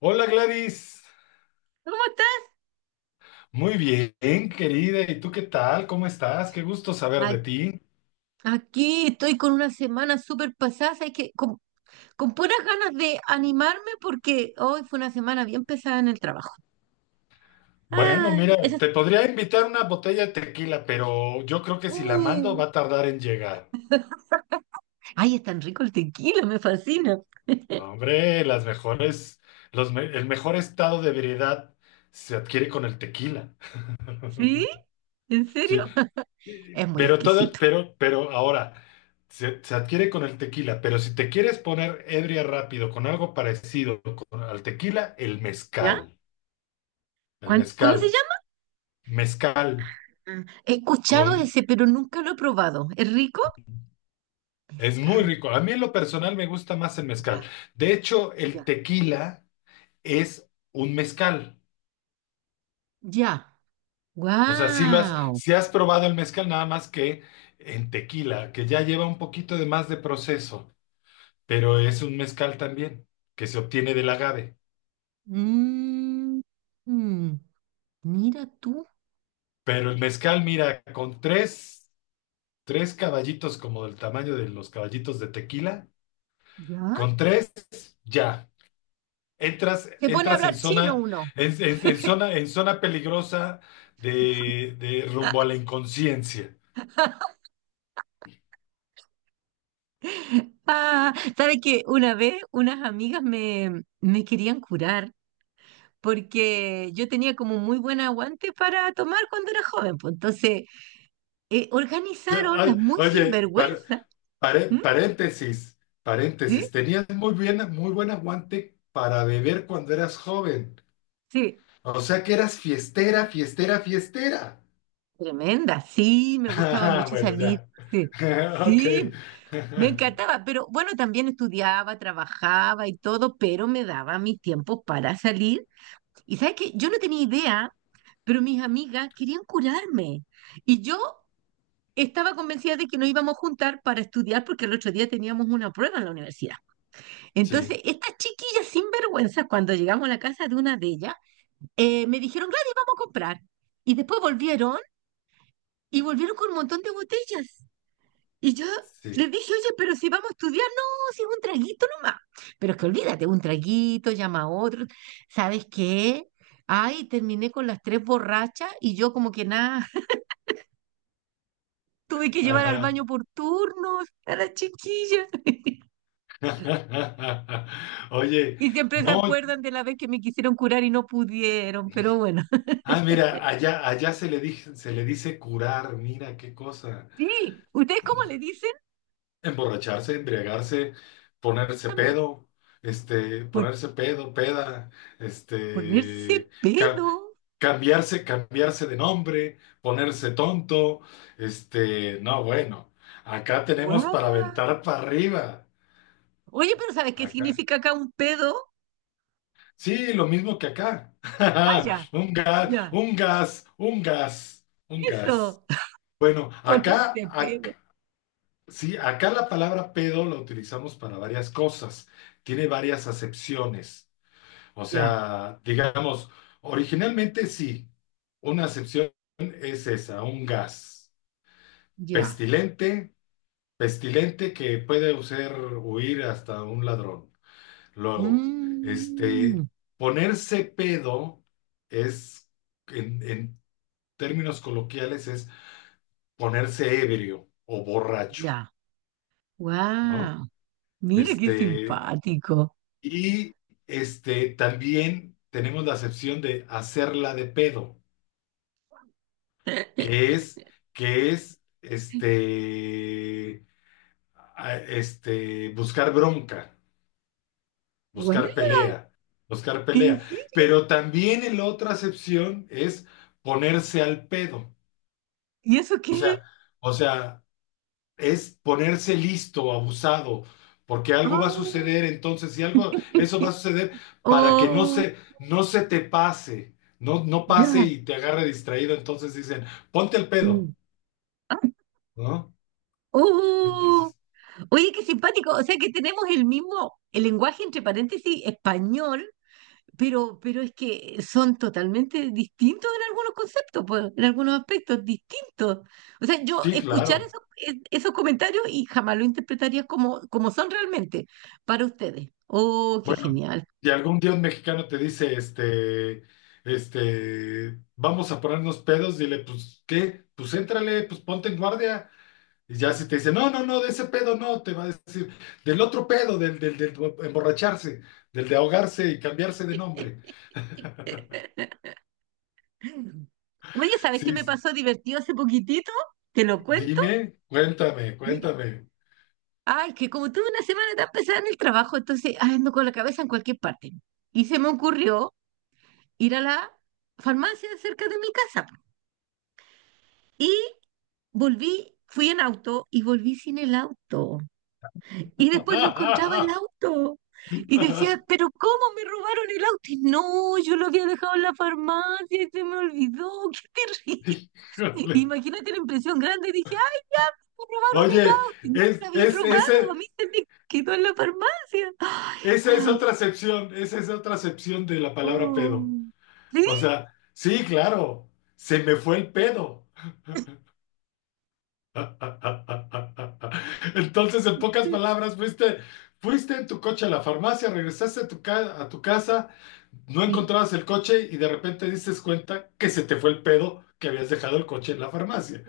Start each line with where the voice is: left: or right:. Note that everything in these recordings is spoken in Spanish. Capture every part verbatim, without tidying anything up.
left: Hola Gladys,
right: ¿Cómo estás?
left: muy bien querida, ¿y tú qué tal? ¿Cómo estás? Qué gusto saber
right: A-
left: de ti.
right: Aquí estoy con una semana súper pasada, es que con, con puras ganas de animarme porque hoy fue una semana bien pesada en el trabajo.
left: Bueno,
right: Ay, eso
left: mira,
right: es...
left: te podría invitar una botella de tequila, pero yo creo que si la mando
right: uh.
left: va a tardar en llegar.
right: Ay, es tan rico el tequila, me fascina.
left: No, hombre, las mejores, los me- el mejor estado de ebriedad se adquiere con el tequila.
right: ¿Sí? ¿En
left: Sí,
right: serio?
left: y-
right: Es muy
left: pero todo,
right: exquisito.
left: pero, pero ahora se, se adquiere con el tequila, pero si te quieres poner ebria rápido con algo parecido con- al tequila, el
right: ¿Ya?
left: mezcal. El
right: ¿Cuán- ¿Cómo se
left: mezcal.
right: llama?
left: Mezcal
right: Ah, he escuchado
left: con.
right: ese, pero nunca lo he probado. ¿Es rico?
left: Es muy
right: Mezcal.
left: rico. A mí en lo personal me gusta más el mezcal.
right: Ya,
left: De hecho, el
right: ya,
left: tequila es un mezcal.
right: ya.
left: O sea, si lo has,
right: ¡Wow!
left: si has probado el mezcal, nada más que en tequila, que ya lleva un poquito de más de proceso, pero es un mezcal también, que se obtiene del agave.
right: Mmm. Mira tú,
left: Pero el mezcal, mira, con tres, tres caballitos como del tamaño de los caballitos de tequila,
right: ¿ya?
left: con tres, ya. Entras,
right: Se pone a
left: entras en
right: hablar chino
left: zona,
right: uno.
left: en, en- en zona, en zona peligrosa de, de rumbo a la inconsciencia.
right: Ah, ¿sabes qué? Una vez unas amigas me, me querían curar porque yo tenía como muy buen aguante para tomar cuando era joven. Pues, entonces, eh,
left: Ya,
right: organizaron las
left: ay,
right: muy
left: oye, par-
right: sinvergüenza.
left: pare-
right: ¿M?
left: paréntesis,
right: ¿Sí?
left: paréntesis. Tenías muy bien, muy buen aguante para beber cuando eras joven.
right: Sí.
left: O sea que eras fiestera, fiestera, fiestera.
right: Tremenda. Sí, me gustaba
left: Ah,
right: mucho
left: bueno,
right: salir.
left: ya.
right: Sí.
left: Ok.
right: Sí, me encantaba, pero bueno, también estudiaba, trabajaba y todo, pero me daba mis tiempos para salir. Y sabes que yo no tenía idea, pero mis amigas querían curarme. Y yo estaba convencida de que nos íbamos a juntar para estudiar porque el otro día teníamos una prueba en la universidad.
left: Sí,
right: Entonces, estas chiquillas sinvergüenzas, cuando llegamos a la casa de una de ellas, eh, me dijeron, Gladys, vamos a comprar. Y después volvieron y volvieron con un montón de botellas. Y yo
left: sí.
right: les dije, oye, pero si vamos a estudiar, no, si es un traguito nomás. Pero es que olvídate, un traguito, llama a otro. ¿Sabes qué? Ay, terminé con las tres borrachas y yo como que nada, tuve que llevar al
left: Ajá.
right: baño por turnos a la chiquilla.
left: Oye,
right: Y siempre se
left: no,
right: acuerdan de la vez que me quisieron curar y no pudieron, pero bueno.
left: ah, mira, allá, allá se le dije- se le dice curar, mira qué cosa.
right: Sí, ¿ustedes cómo le dicen?
left: Emborracharse, embriagarse, ponerse
right: También.
left: pedo, este,
right: Por
left: ponerse pedo, peda,
right: ponerse
left: este, ca-
right: pedo.
left: cambiarse, cambiarse de nombre, ponerse tonto, este, no, bueno, acá tenemos
right: ¡Guau!
left: para aventar para arriba.
right: Oye, pero ¿sabes qué
left: Acá.
right: significa acá un pedo?
left: Sí, lo mismo que acá.
right: Ah, ya,
left: Un gas,
right: ya.
left: un gas, un gas, un gas.
right: Eso.
left: Bueno, acá,
right: Ponerse pedo.
left: ac- sí, acá la palabra pedo la utilizamos para varias cosas, tiene varias acepciones. O
right: Ya,
left: sea, digamos, originalmente sí, una acepción es esa, un gas
right: ya.
left: pestilente, pestilente que puede hacer huir hasta un ladrón. Luego,
right: Mm,
left: este, ponerse pedo es, en, en términos coloquiales, es ponerse ebrio o borracho,
right: ya.
left: ¿no?
right: Wow. Mira qué
left: Este,
right: simpático.
left: Y este, también tenemos la acepción de hacerla de pedo, que es, que es este, a- este, buscar bronca,
right: Guau,
left: buscar pelea, buscar
right: ¿en
left: pelea.
right: serio?
left: Pero también en la otra acepción es ponerse al pedo.
right: ¿Y eso qué?
left: O sea, es ponerse listo, abusado, porque algo va a
right: Ah,
left: suceder, entonces, si algo, eso va a suceder para que no
right: oh,
left: se, no se te pase, no, no pase
right: ya.
left: y te agarre distraído, entonces dicen, ponte el pedo,
right: Mm. Ah,
left: ¿no?
right: oh.
left: Entonces,
right: Oye, qué simpático. O sea que tenemos el mismo, el lenguaje entre paréntesis español. Pero, pero es que son totalmente distintos en algunos conceptos, pues, en algunos aspectos, distintos. O sea, yo
left: sí,
right: escuchar
left: claro.
right: esos, e- esos comentarios y jamás lo interpretaría como, como son realmente para ustedes. Oh, qué
left: Bueno,
right: genial.
left: y algún dios mexicano te dice, este, este, vamos a ponernos pedos, dile, pues, ¿qué? Pues éntrale, pues ponte en guardia. Y ya si te dice, no, no, no, de ese pedo no, te va a decir, del otro pedo, del, del, del emborracharse, del de ahogarse y cambiarse de nombre.
right: Oye, ¿sabes qué
left: Sí,
right: me
left: sí.
right: pasó divertido hace poquitito? Te lo cuento.
left: Dime, cuéntame,
right: Mira,
left: cuéntame.
right: ay, que como tuve una semana tan pesada en el trabajo, entonces ay, ando con la cabeza en cualquier parte. Y se me ocurrió ir a la farmacia cerca de mi casa. Y volví, fui en auto y volví sin el auto. Y después no encontraba el auto. Y decía, pero ¿cómo me robaron el auto? Y no, yo lo había dejado en la farmacia y se me olvidó. ¡Qué terrible!
left: Híjole.
right: Imagínate la impresión grande. Dije, ¡ay, ya! Me robaron el
left: Oye,
right: auto. Y no me lo
left: es,
right: habían
left: es,
right: robado. A
left: ese,
right: mí se me quedó en la farmacia. ¡Ay,
left: esa es
right: ay!
left: otra acepción, esa es otra acepción de la palabra pedo.
right: Oh. ¿Sí?
left: O sea, sí, claro, se me fue el pedo. Entonces, en pocas palabras, fuiste, fuiste en tu coche a la farmacia, regresaste a tu, ca- a tu casa, no
right: Sí.
left: encontrabas el coche y de repente dices cuenta que se te fue el pedo que habías dejado el coche en la farmacia.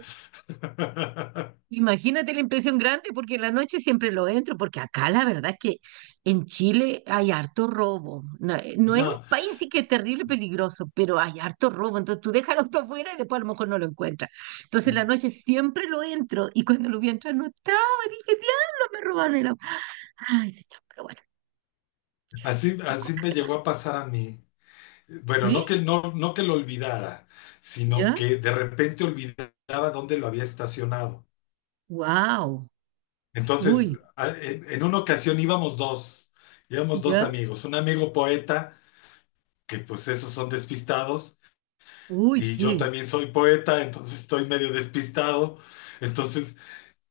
right: Imagínate la impresión grande, porque en la noche siempre lo entro, porque acá la verdad es que en Chile hay harto robo. No, eh, no es un
left: No,
right: país así que es terrible peligroso, pero hay harto robo. Entonces tú dejas el auto afuera y después a lo mejor no lo encuentras. Entonces en la noche siempre lo entro y cuando lo vi entrar no estaba. Dije, diablo, me robaron el auto. Ay, señor, pero bueno,
left: así,
right: son
left: así
right: cosas
left: me
right: que pasan.
left: llegó a pasar a mí. Bueno, no
right: ¿Sí?
left: que, no, no que lo olvidara, sino
right: ¿Ya?
left: que de repente olvidaba dónde lo había estacionado.
right: ¡Wow!
left: Entonces,
right: Uy,
left: a- en en una ocasión íbamos dos, íbamos dos
right: ¿ya?
left: amigos, un amigo poeta que pues esos son despistados
right: Uy,
left: y yo
right: sí,
left: también soy poeta, entonces estoy medio despistado. Entonces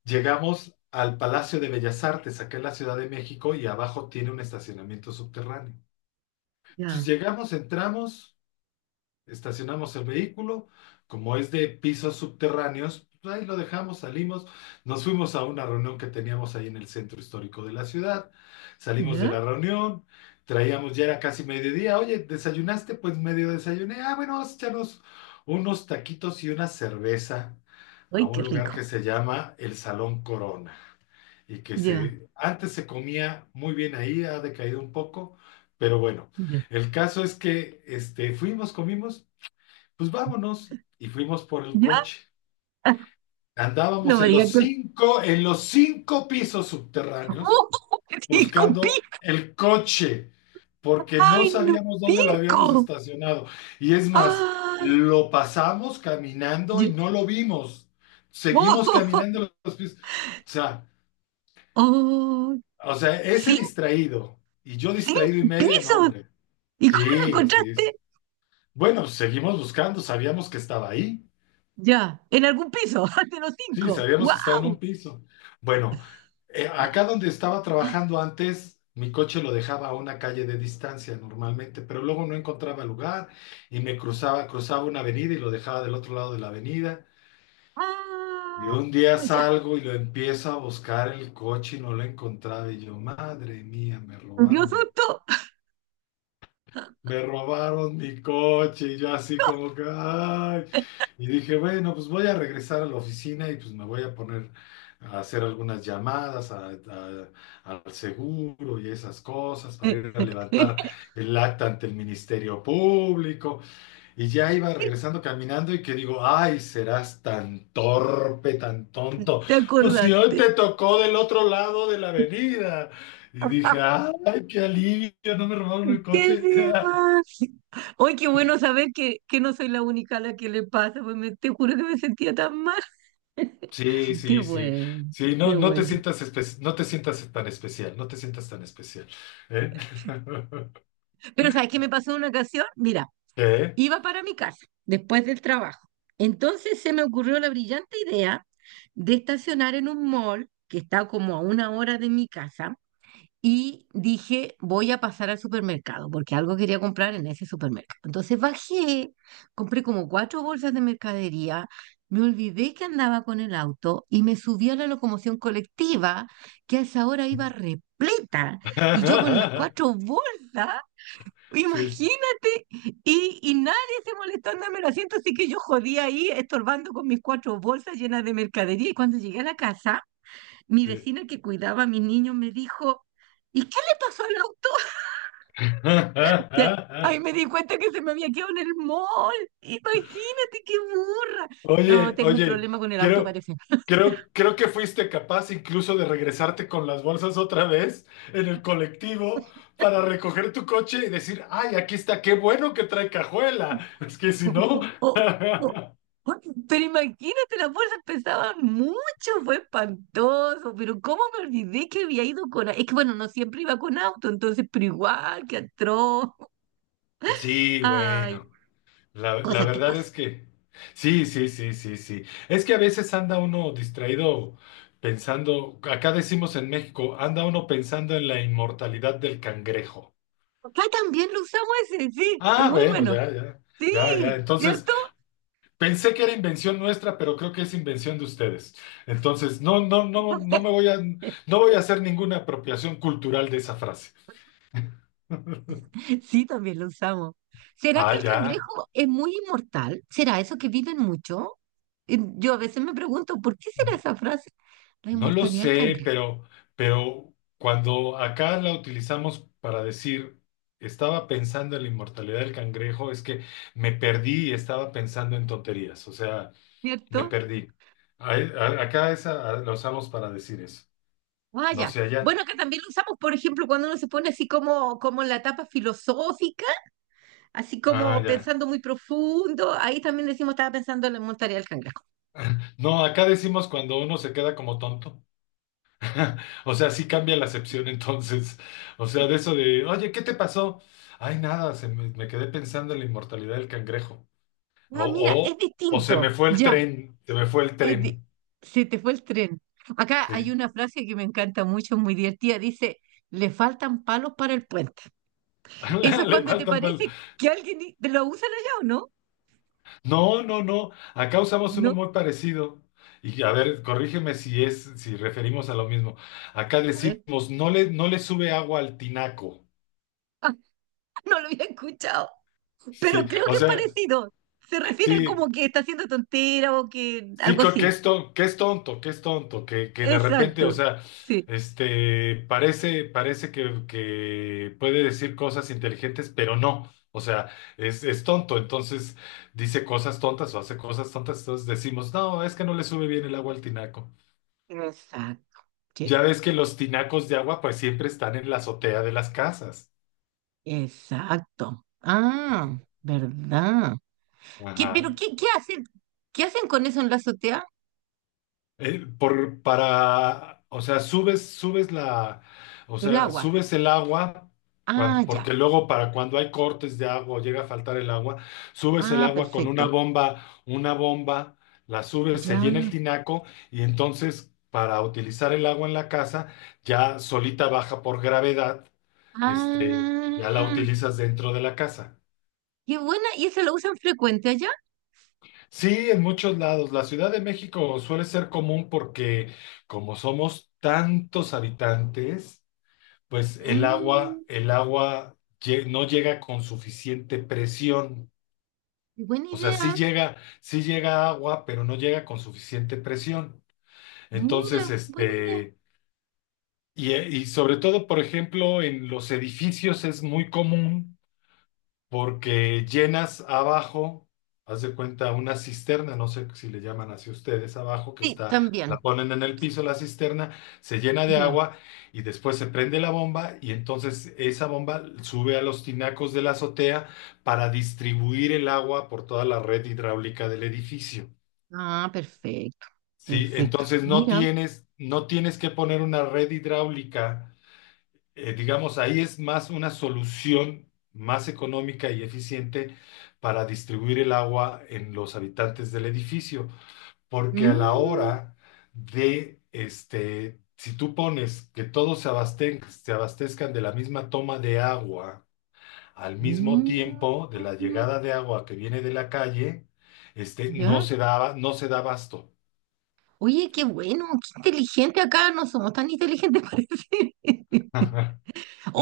left: llegamos al Palacio de Bellas Artes, acá en la Ciudad de México, y abajo tiene un estacionamiento subterráneo. Entonces
right: ya,
left: llegamos, entramos estacionamos el vehículo, como es de pisos subterráneos, pues ahí lo dejamos, salimos, nos fuimos a una reunión que teníamos ahí en el centro histórico de la ciudad, salimos de
right: ya.
left: la reunión, traíamos, ya era casi mediodía, oye, ¿desayunaste? Pues medio desayuné, ah, bueno, vamos a echarnos unos taquitos y una cerveza a
right: Ay
left: un
right: qué
left: lugar que
right: rico.
left: se llama el Salón Corona y que
right: Ya,
left: se, antes se comía muy bien ahí, ha decaído un poco, pero bueno,
right: ya,
left: el caso es que este, fuimos, comimos pues vámonos. Y fuimos por el
right: ya.
left: coche.
right: No
left: Andábamos
right: me
left: en
right: digas
left: los
right: que...
left: cinco, en los cinco pisos subterráneos
right: ¡Oh! ¡Cinco pi!
left: buscando el coche, porque
right: ¡Ay,
left: no
right: no!
left: sabíamos dónde lo habíamos
right: ¡Cinco!
left: estacionado. Y es más,
right: ¡Ah!
left: lo pasamos caminando y
right: Ya-
left: no lo vimos. Seguimos
right: ¡Oh!
left: caminando los pisos. O sea,
right: ¡Oh!
left: o sea, ese
right: Cinco.
left: distraído y yo distraído y
right: ¡Cinco
left: medio, no,
right: pisos!
left: hombre.
right: ¿Y cómo lo
left: Sí, sí, sí.
right: encontraste?
left: Bueno, seguimos buscando, sabíamos que estaba ahí.
right: Ya, en algún piso, de los
left: Sí,
right: cinco.
left: sabíamos que estaba en un
right: ¡Wow!
left: piso. Bueno, eh, acá donde estaba trabajando antes, mi coche lo dejaba a una calle de distancia normalmente, pero luego no encontraba lugar y me cruzaba, cruzaba una avenida y lo dejaba del otro lado de la avenida. Y
right: ¡Ah!
left: un día
right: Ya,
left: salgo y lo empiezo a buscar el coche y no lo encontraba. Y yo, madre mía, me
right: me dio
left: robaron.
right: susto.
left: Me robaron mi coche y yo así como que, ay. Y dije, bueno, pues voy a regresar a la oficina y pues me voy a poner a hacer algunas llamadas a- a- al seguro y esas cosas para ir a levantar el acta ante el Ministerio Público. Y ya iba regresando caminando y que digo, ay, serás tan torpe, tan tonto.
right: Te
left: Pues si hoy
right: acordaste.
left: te tocó del otro lado de la avenida. Y dije, ay, qué alivio, no me robaron el
right: ¡Qué
left: coche.
right: demás! ¡Ay, qué bueno saber que, que no soy la única a la que le pasa! Pues me- te juro que me sentía tan mal.
left: Sí,
right: ¡Qué
left: sí, sí.
right: bueno!
left: Sí,
right: ¡Qué
left: no no te
right: bueno!
left: sientas espe- no te sientas tan especial, no te sientas tan especial. ¿Eh?
right: Pero ¿sabes qué me pasó en una ocasión? Mira,
left: ¿Qué?
right: iba para mi casa después del trabajo. Entonces se me ocurrió la brillante idea de estacionar en un mall que está como a una hora de mi casa. Y dije, voy a pasar al supermercado, porque algo quería comprar en ese supermercado. Entonces bajé, compré como cuatro bolsas de mercadería, me olvidé que andaba con el auto y me subí a la locomoción colectiva, que a esa hora iba repleta, y yo con las cuatro bolsas,
left: Sí,
right: imagínate, y, y nadie se molestó en darme el asiento, así que yo jodía ahí estorbando con mis cuatro bolsas llenas de mercadería. Y cuando llegué a la casa mi
left: sí.
right: vecina que cuidaba a mi niño me dijo, ¿y qué le pasó al auto? Ya, ahí ahí me di cuenta que se me había quedado en el mall. Imagínate qué burra. No,
left: Oye,
right: tengo un
left: oye,
right: problema con el auto,
left: creo,
right: parece.
left: creo, creo que fuiste capaz incluso de regresarte con las bolsas otra vez en el colectivo para recoger tu coche y decir, ay, aquí está, qué bueno que trae cajuela. Es que si no.
right: Pero imagínate, las bolsas pesaban mucho, fue espantoso. Pero cómo me olvidé que había ido con... au- es que bueno, no siempre iba con auto, entonces, pero igual, qué atroz.
left: Sí,
right: Ay,
left: bueno. La, la
right: cosas que
left: verdad
right: pasan.
left: es que sí, sí, sí, sí, sí. Es que a veces anda uno distraído pensando, acá decimos en México, anda uno pensando en la inmortalidad del cangrejo.
right: Acá también lo usamos ese, sí, es
left: Ah,
right: muy
left: bueno,
right: bueno.
left: ya, ya, ya, ya.
right: Sí,
left: Entonces,
right: ¿cierto?
left: pensé que era invención nuestra, pero creo que es invención de ustedes. Entonces, no, no, no, no me voy a, no voy a hacer ninguna apropiación cultural de esa frase.
right: Sí, también lo usamos. ¿Será
left: Ah,
right: que el
left: ya.
right: cangrejo es muy inmortal? ¿Será eso que viven mucho? Eh, Yo a veces me pregunto, ¿por qué será esa frase? La
left: No lo
right: inmortalidad del
left: sé,
right: cangrejo,
left: pero, pero cuando acá la utilizamos para decir, estaba pensando en la inmortalidad del cangrejo, es que me perdí y estaba pensando en tonterías, o sea, me
right: ¿cierto?
left: perdí. Ahí- a- Acá esa a- la usamos para decir eso, no
right: Vaya.
left: sé allá.
right: Bueno, que también lo usamos, por ejemplo, cuando uno se pone así como, como en la etapa filosófica, así
left: Ah,
right: como
left: ya.
right: pensando muy profundo. Ahí también decimos, estaba pensando en la inmortalidad del cangrejo.
left: No, acá decimos cuando uno se queda como tonto. O sea, sí cambia la acepción entonces. O sea, de eso de, oye, ¿qué te pasó? Ay, nada, se me, me quedé pensando en la inmortalidad del cangrejo. O,
right: Ah, mira, es
left: o, o se me
right: distinto.
left: fue el
right: Ya.
left: tren, se me fue el
right: Eh, di-
left: tren.
right: se te fue el tren. Acá hay
left: Sí.
right: una frase que me encanta mucho, muy divertida. Dice, le faltan palos para el puente. Eso es
left: Le
right: cuando te
left: falta el pal-
right: parece que alguien i- te lo usan allá o no.
left: No, no, no. Acá usamos uno
right: No,
left: muy parecido. Y a ver, corrígeme si es, si referimos a lo mismo. Acá
right: a ver,
left: decimos, no le, no le sube agua al tinaco.
right: no lo había escuchado,
left: Sí,
right: pero creo
left: o
right: que es
left: sea,
right: parecido. Se refiere a
left: sí,
right: como que está haciendo tontera o que
left: sí,
right: algo
left: co- que
right: así.
left: es tonto, que es tonto, que es tonto, que, que de repente, o
right: Exacto,
left: sea,
right: sí.
left: este, parece, parece que, que puede decir cosas inteligentes, pero no, o sea, es, es tonto, entonces dice cosas tontas o hace cosas tontas, entonces decimos, no, es que no le sube bien el agua al tinaco.
right: Exacto. Sí.
left: Ya ves que los tinacos de agua pues siempre están en la azotea de las casas.
right: Exacto. Ah, ¿verdad? ¿Qué, pero
left: Ajá.
right: qué, qué hacen? ¿Qué hacen con eso en la azotea?
left: eh, por, para, o sea, subes, subes la, o
right: El
left: sea,
right: agua.
left: subes el agua, cuan-
right: Ah,
left: porque
right: ya.
left: luego para cuando hay cortes de agua o llega a faltar el agua, subes el
right: Ah,
left: agua con una
right: perfecto.
left: bomba, una bomba, la subes, se
right: Ya.
left: llena el tinaco y entonces para utilizar el agua en la casa, ya solita baja por gravedad, este, ya la
right: Ah,
left: utilizas dentro de la casa.
right: qué buena. ¿Y eso lo usan frecuente allá?
left: Sí, en muchos lados. La Ciudad de México suele ser común porque como somos tantos habitantes, pues el
right: Mm,
left: agua, el agua lle- no llega con suficiente presión.
right: buena
left: O sea, sí
right: idea.
left: llega, sí llega agua, pero no llega con suficiente presión. Entonces,
right: Mira, buena idea.
left: este, y, eh, y sobre todo, por ejemplo, en los edificios es muy común porque llenas abajo, haz de cuenta, una cisterna, no sé si le llaman así ustedes, abajo que
right: Sí,
left: está, la
right: también.
left: ponen en el piso la cisterna, se llena de
right: Ya.
left: agua y después se prende la bomba y entonces esa bomba sube a los tinacos de la azotea para distribuir el agua por toda la red hidráulica del edificio.
right: Ah, perfecto.
left: Sí,
right: Perfecto.
left: entonces no
right: Mira.
left: tienes, no tienes que poner una red hidráulica eh, digamos, ahí es más una solución más económica y eficiente para distribuir el agua en los habitantes del edificio, porque a la
right: Mm,
left: hora de, este, si tú pones que todos se abasten- se abastezcan de la misma toma de agua al mismo
right: mm,
left: tiempo de la llegada de agua que viene de la calle, este, no
right: ya.
left: se da, no se da abasto.
right: Oye, qué bueno, qué inteligente acá. No somos tan inteligentes, parece.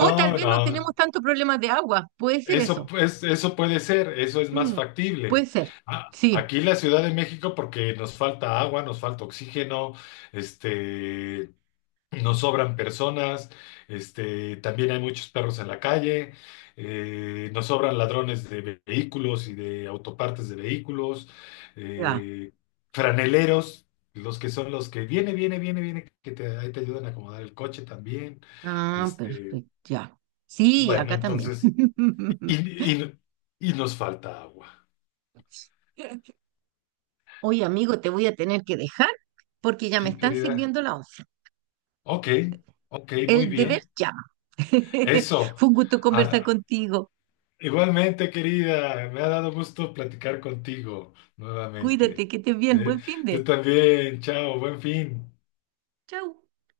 right: O tal vez no
left: no.
right: tenemos tanto problemas de agua. Puede ser eso.
left: Eso, pues, eso puede ser, eso es más
right: Mm, puede
left: factible.
right: ser.
left: A-
right: Sí.
left: Aquí en la Ciudad de México, porque nos falta agua, nos falta oxígeno, este, nos sobran personas, este, también hay muchos perros en la calle, eh, nos sobran ladrones de ve- vehículos y de autopartes de vehículos,
right: Ya.
left: eh, franeleros, los que son los que viene, viene, viene, viene, que te, ahí te ayudan a acomodar el coche también.
right: Ah,
left: Este,
right: perfecto, ya. Sí,
left: bueno,
right: acá también.
left: entonces. Y, y, y nos falta agua.
right: Oye, amigo, te voy a tener que dejar porque ya me
left: Sí,
right: están
left: querida.
right: sirviendo la once.
left: Ok, ok, muy
right: El deber
left: bien.
right: llama.
left: Eso.
right: Fue un gusto conversar
left: Ah,
right: contigo.
left: igualmente, querida, me ha dado gusto platicar contigo nuevamente.
right: Cuídate, que estés bien.
left: ¿Eh?
right: Buen fin
left: Tú
right: de.
left: también, chao, buen fin.
right: Chau.